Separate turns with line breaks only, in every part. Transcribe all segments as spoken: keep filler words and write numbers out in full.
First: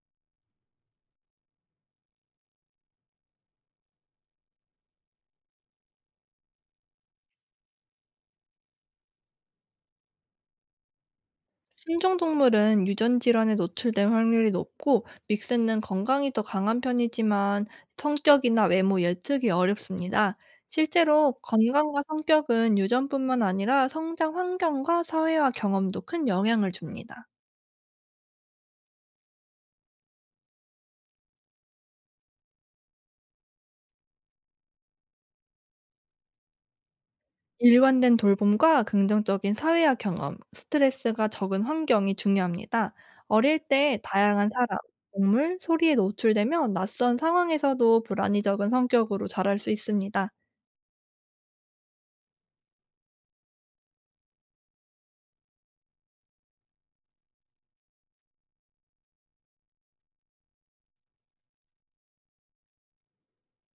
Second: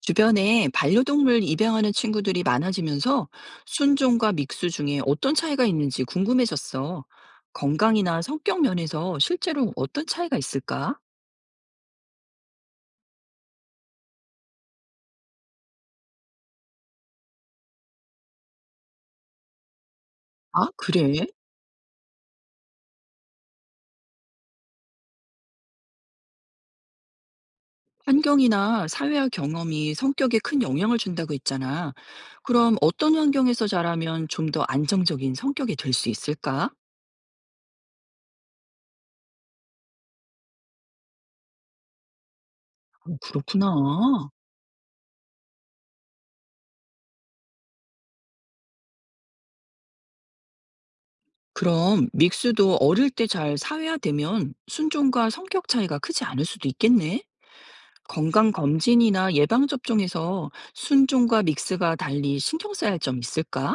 주변에 반려동물 입양하는 친구들이 많아지면서 순종과 믹스 중에 어떤 차이가 있는지 궁금해졌어. 건강이나 성격 면에서 실제로 어떤 차이가 있을까?
신종동물은 유전 질환에 노출될 확률이 높고 믹스는 건강이 더 강한 편이지만 성격이나 외모 예측이 어렵습니다.
아, 그래?
실제로 건강과 성격은 유전뿐만 아니라 성장 환경과 사회화 경험도 큰 영향을 줍니다.
환경이나 사회화 경험이 성격에 큰 영향을 준다고 했잖아. 그럼 어떤 환경에서 자라면 좀 더 안정적인 성격이 될 수 있을까?
일관된 돌봄과 긍정적인 사회화 경험, 스트레스가 적은 환경이 중요합니다.
어,
어릴 때
그렇구나.
다양한 사람, 동물, 소리에 노출되면 낯선 상황에서도 불안이 적은 성격으로 자랄 수 있습니다.
그럼 믹스도 어릴 때 잘 사회화되면 순종과 성격 차이가 크지 않을 수도 있겠네. 건강검진이나 예방접종에서 순종과 믹스가 달리 신경 써야 할 점 있을까?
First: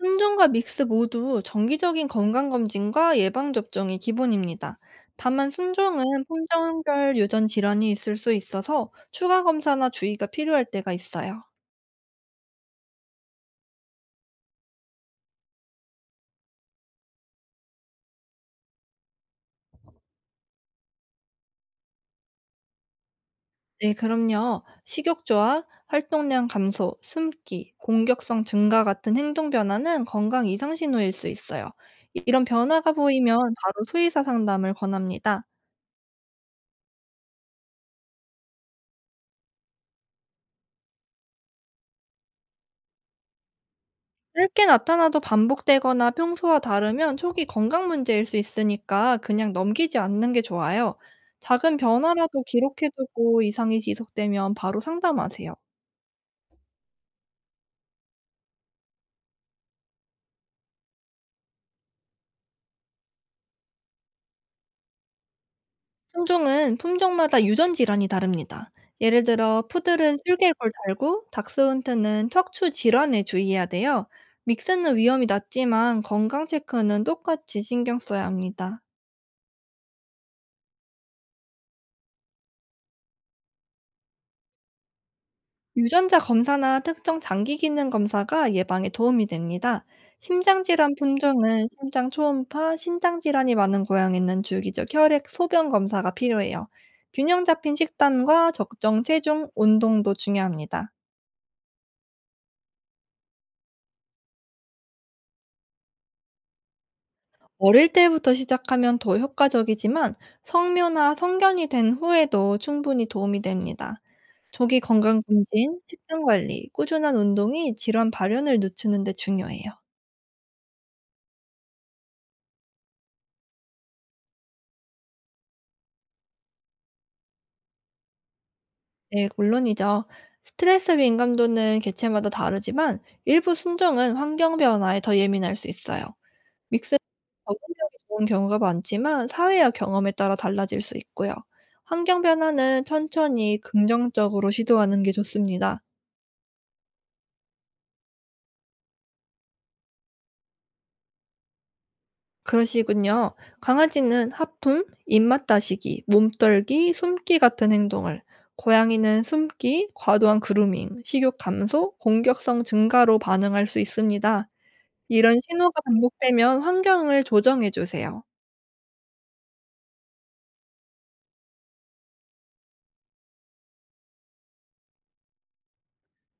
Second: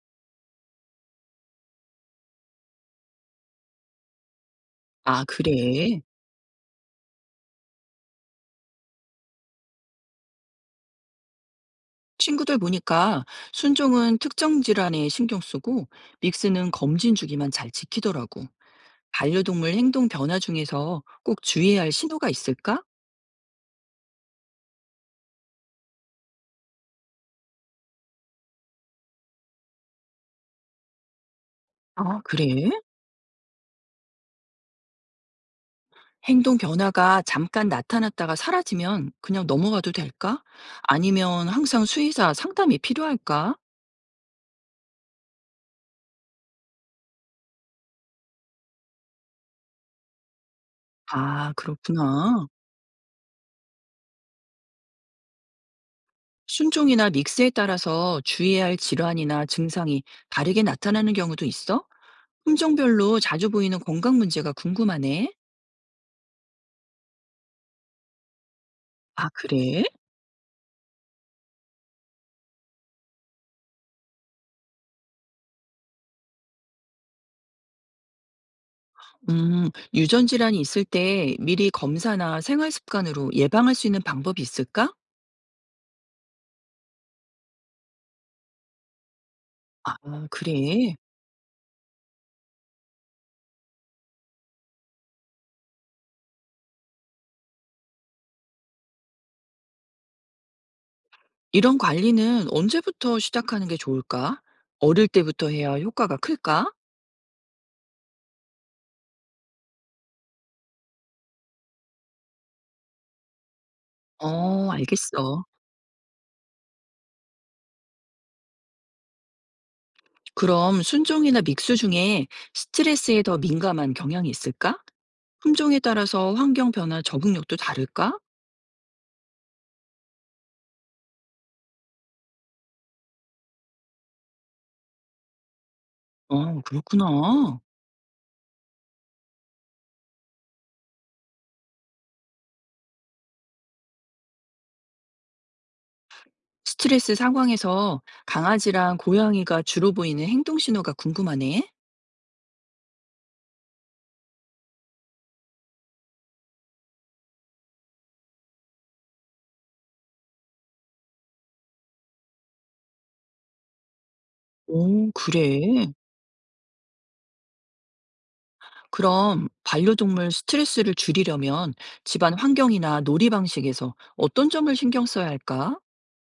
순종과 믹스 모두 정기적인 건강검진과 예방접종이 기본입니다.
아,
다만
그래.
순종은 품종별 유전 질환이 있을 수 있어서 추가 검사나 주의가 필요할 때가 있어요.
친구들 보니까 순종은 특정 질환에 신경 쓰고 믹스는 검진 주기만 잘 지키더라고. 반려동물 행동 변화 중에서 꼭 주의해야 할 신호가 있을까?
네, 그럼요. 식욕조하 활동량 감소, 숨기, 공격성 증가 같은 행동 변화는 건강 이상 신호일 수 있어요.
아,
이런
그래?
변화가 보이면 바로 수의사 상담을 권합니다.
행동 변화가 잠깐 나타났다가 사라지면 그냥 넘어가도 될까? 아니면 항상 수의사 상담이 필요할까?
짧게 나타나도 반복되거나 평소와 다르면 초기 건강 문제일 수 있으니까 그냥 넘기지 않는 게 좋아요.
아,
작은 변화라도
그렇구나.
기록해두고 이상이 지속되면 바로 상담하세요.
순종이나 믹스에 따라서 주의해야 할 질환이나 증상이 다르게 나타나는 경우도 있어? 품종별로 자주 보이는 건강 문제가 궁금하네.
품종은 품종마다 유전 질환이 다릅니다. 예를
아,
들어
그래?
푸들은 슬개골 달고 닥스훈트는 척추 질환에 주의해야 돼요. 믹스는 위험이 낮지만 건강 체크는 똑같이 신경 써야 합니다.
음, 유전 질환이 있을 때 미리 검사나 생활 습관으로 예방할 수 있는 방법이 있을까?
유전자 검사나 특정 장기 기능 검사가 예방에 도움이 됩니다.
아,
심장 질환
그래.
품종은 심장 초음파, 신장 질환이 많은 고양이는 주기적 혈액 소변 검사가 필요해요. 균형 잡힌 식단과 적정 체중, 운동도 중요합니다.
이런 관리는 언제부터 시작하는 게 좋을까? 어릴 때부터 해야 효과가 클까?
어릴 때부터 시작하면 더 효과적이지만 성묘나 성견이 된 후에도 충분히 도움이 됩니다.
어,
조기
알겠어.
건강검진, 식단 관리, 꾸준한 운동이 질환 발현을 늦추는 데 중요해요.
그럼 순종이나 믹스 중에 스트레스에 더 민감한 경향이 있을까? 품종에 따라서 환경 변화 적응력도 다를까?
네, 물론이죠. 스트레스 민감도는 개체마다 다르지만 일부 순종은 환경 변화에 더 예민할 수 있어요.
어,
믹스는
그렇구나.
적응력이 좋은 경우가 많지만 사회와 경험에 따라 달라질 수 있고요. 환경 변화는 천천히 긍정적으로 시도하는 게 좋습니다.
스트레스 상황에서 강아지랑 고양이가 주로 보이는 행동 신호가 궁금하네.
그러시군요. 강아지는 하품, 입맛 다시기, 몸떨기, 숨기 같은 행동을, 고양이는 숨기, 과도한 그루밍, 식욕 감소, 공격성 증가로 반응할 수 있습니다.
오,
이런 신호가
그래.
반복되면 환경을 조정해 주세요.
그럼 반려동물 스트레스를 줄이려면 집안 환경이나 놀이 방식에서 어떤 점을 신경 써야 할까?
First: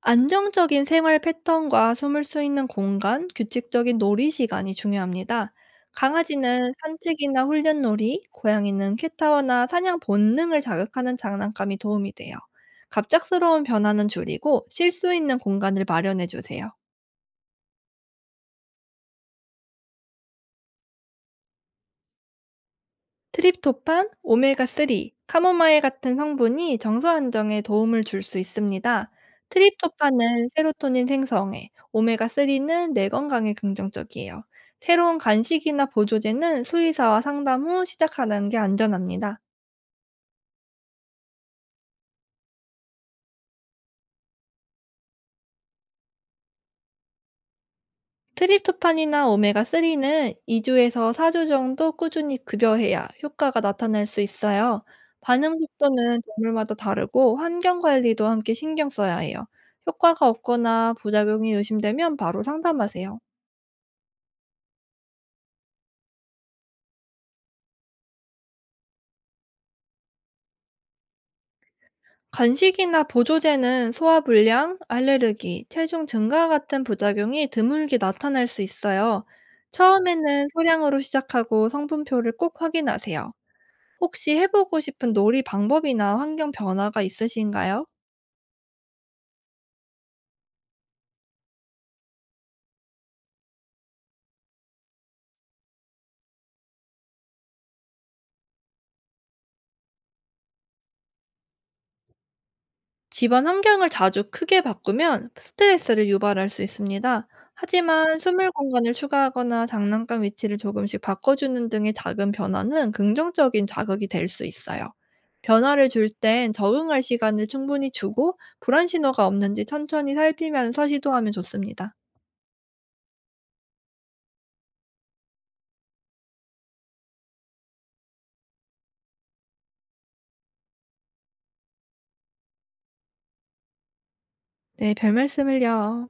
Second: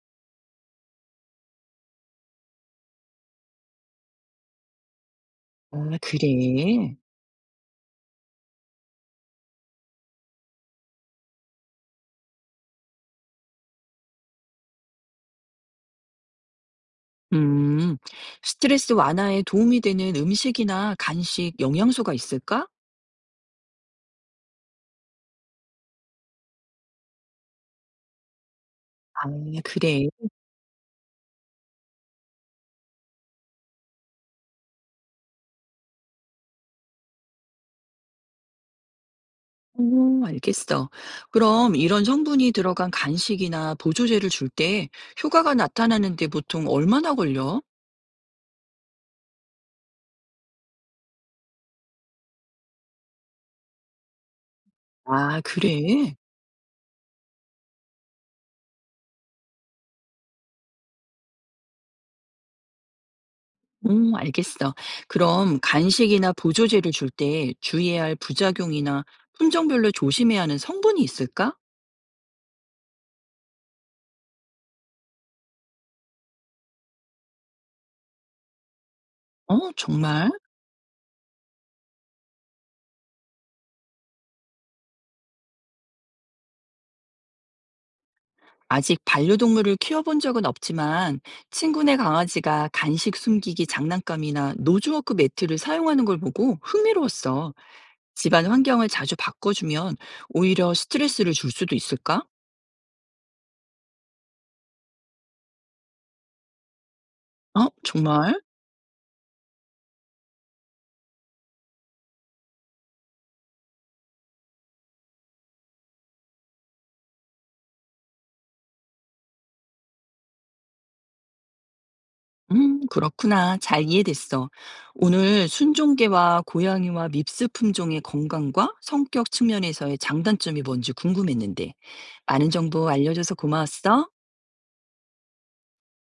안정적인 생활 패턴과 숨을 수 있는 공간, 규칙적인 놀이 시간이 중요합니다.
아, 그래.
강아지는 산책이나 훈련놀이, 고양이는 캣타워나 사냥 본능을 자극하는 장난감이 도움이 돼요. 갑작스러운 변화는 줄이고 쉴 수 있는 공간을 마련해 주세요.
음, 스트레스 완화에 도움이 되는 음식이나 간식, 영양소가 있을까?
트립토판, 오메가삼, 카모마일 같은 성분이 정서 안정에 도움을 줄 수 있습니다.
아, 그래.
트립토판은 세로토닌 생성에, 오메가삼은 뇌 건강에 긍정적이에요. 새로운 간식이나 보조제는 수의사와 상담 후 시작하는 게 안전합니다.
오, 알겠어. 그럼 이런 성분이 들어간 간식이나 보조제를 줄 때 효과가 나타나는데 보통 얼마나 걸려?
트립토판이나 오메가삼은 이 주에서 사 주 정도 꾸준히 급여해야 효과가 나타날 수 있어요.
아,
반응
그래?
속도는 동물마다 다르고 환경 관리도 함께 신경 써야 해요. 효과가 없거나 부작용이 의심되면 바로 상담하세요.
오, 알겠어. 그럼 간식이나 보조제를 줄 때 주의해야 할 부작용이나 품종별로 조심해야 하는 성분이 있을까?
간식이나 보조제는 소화 불량, 알레르기, 체중 증가 같은 부작용이 드물게 나타날 수 있어요.
어, 정말?
처음에는 소량으로 시작하고 성분표를 꼭 확인하세요. 혹시 해 보고 싶은 놀이 방법이나 환경 변화가 있으신가요?
아직 반려동물을 키워본 적은 없지만 친구네 강아지가 간식 숨기기 장난감이나 노즈워크 매트를 사용하는 걸 보고 흥미로웠어. 집안 환경을 자주 바꿔주면 오히려 스트레스를 줄 수도 있을까?
집안 환경을 자주 크게 바꾸면 스트레스를 유발할 수 있습니다.
어,
하지만
정말?
수면 공간을 추가하거나 장난감 위치를 조금씩 바꿔주는 등의 작은 변화는 긍정적인 자극이 될 수 있어요. 변화를 줄 땐 적응할 시간을 충분히 주고 불안 신호가 없는지 천천히 살피면서 시도하면 좋습니다.
음, 그렇구나. 잘 이해됐어. 오늘 순종계와 고양이와 밉스 품종의 건강과 성격 측면에서의 장단점이 뭔지 궁금했는데, 많은 정보 알려줘서 고마웠어.
네, 별말씀을요.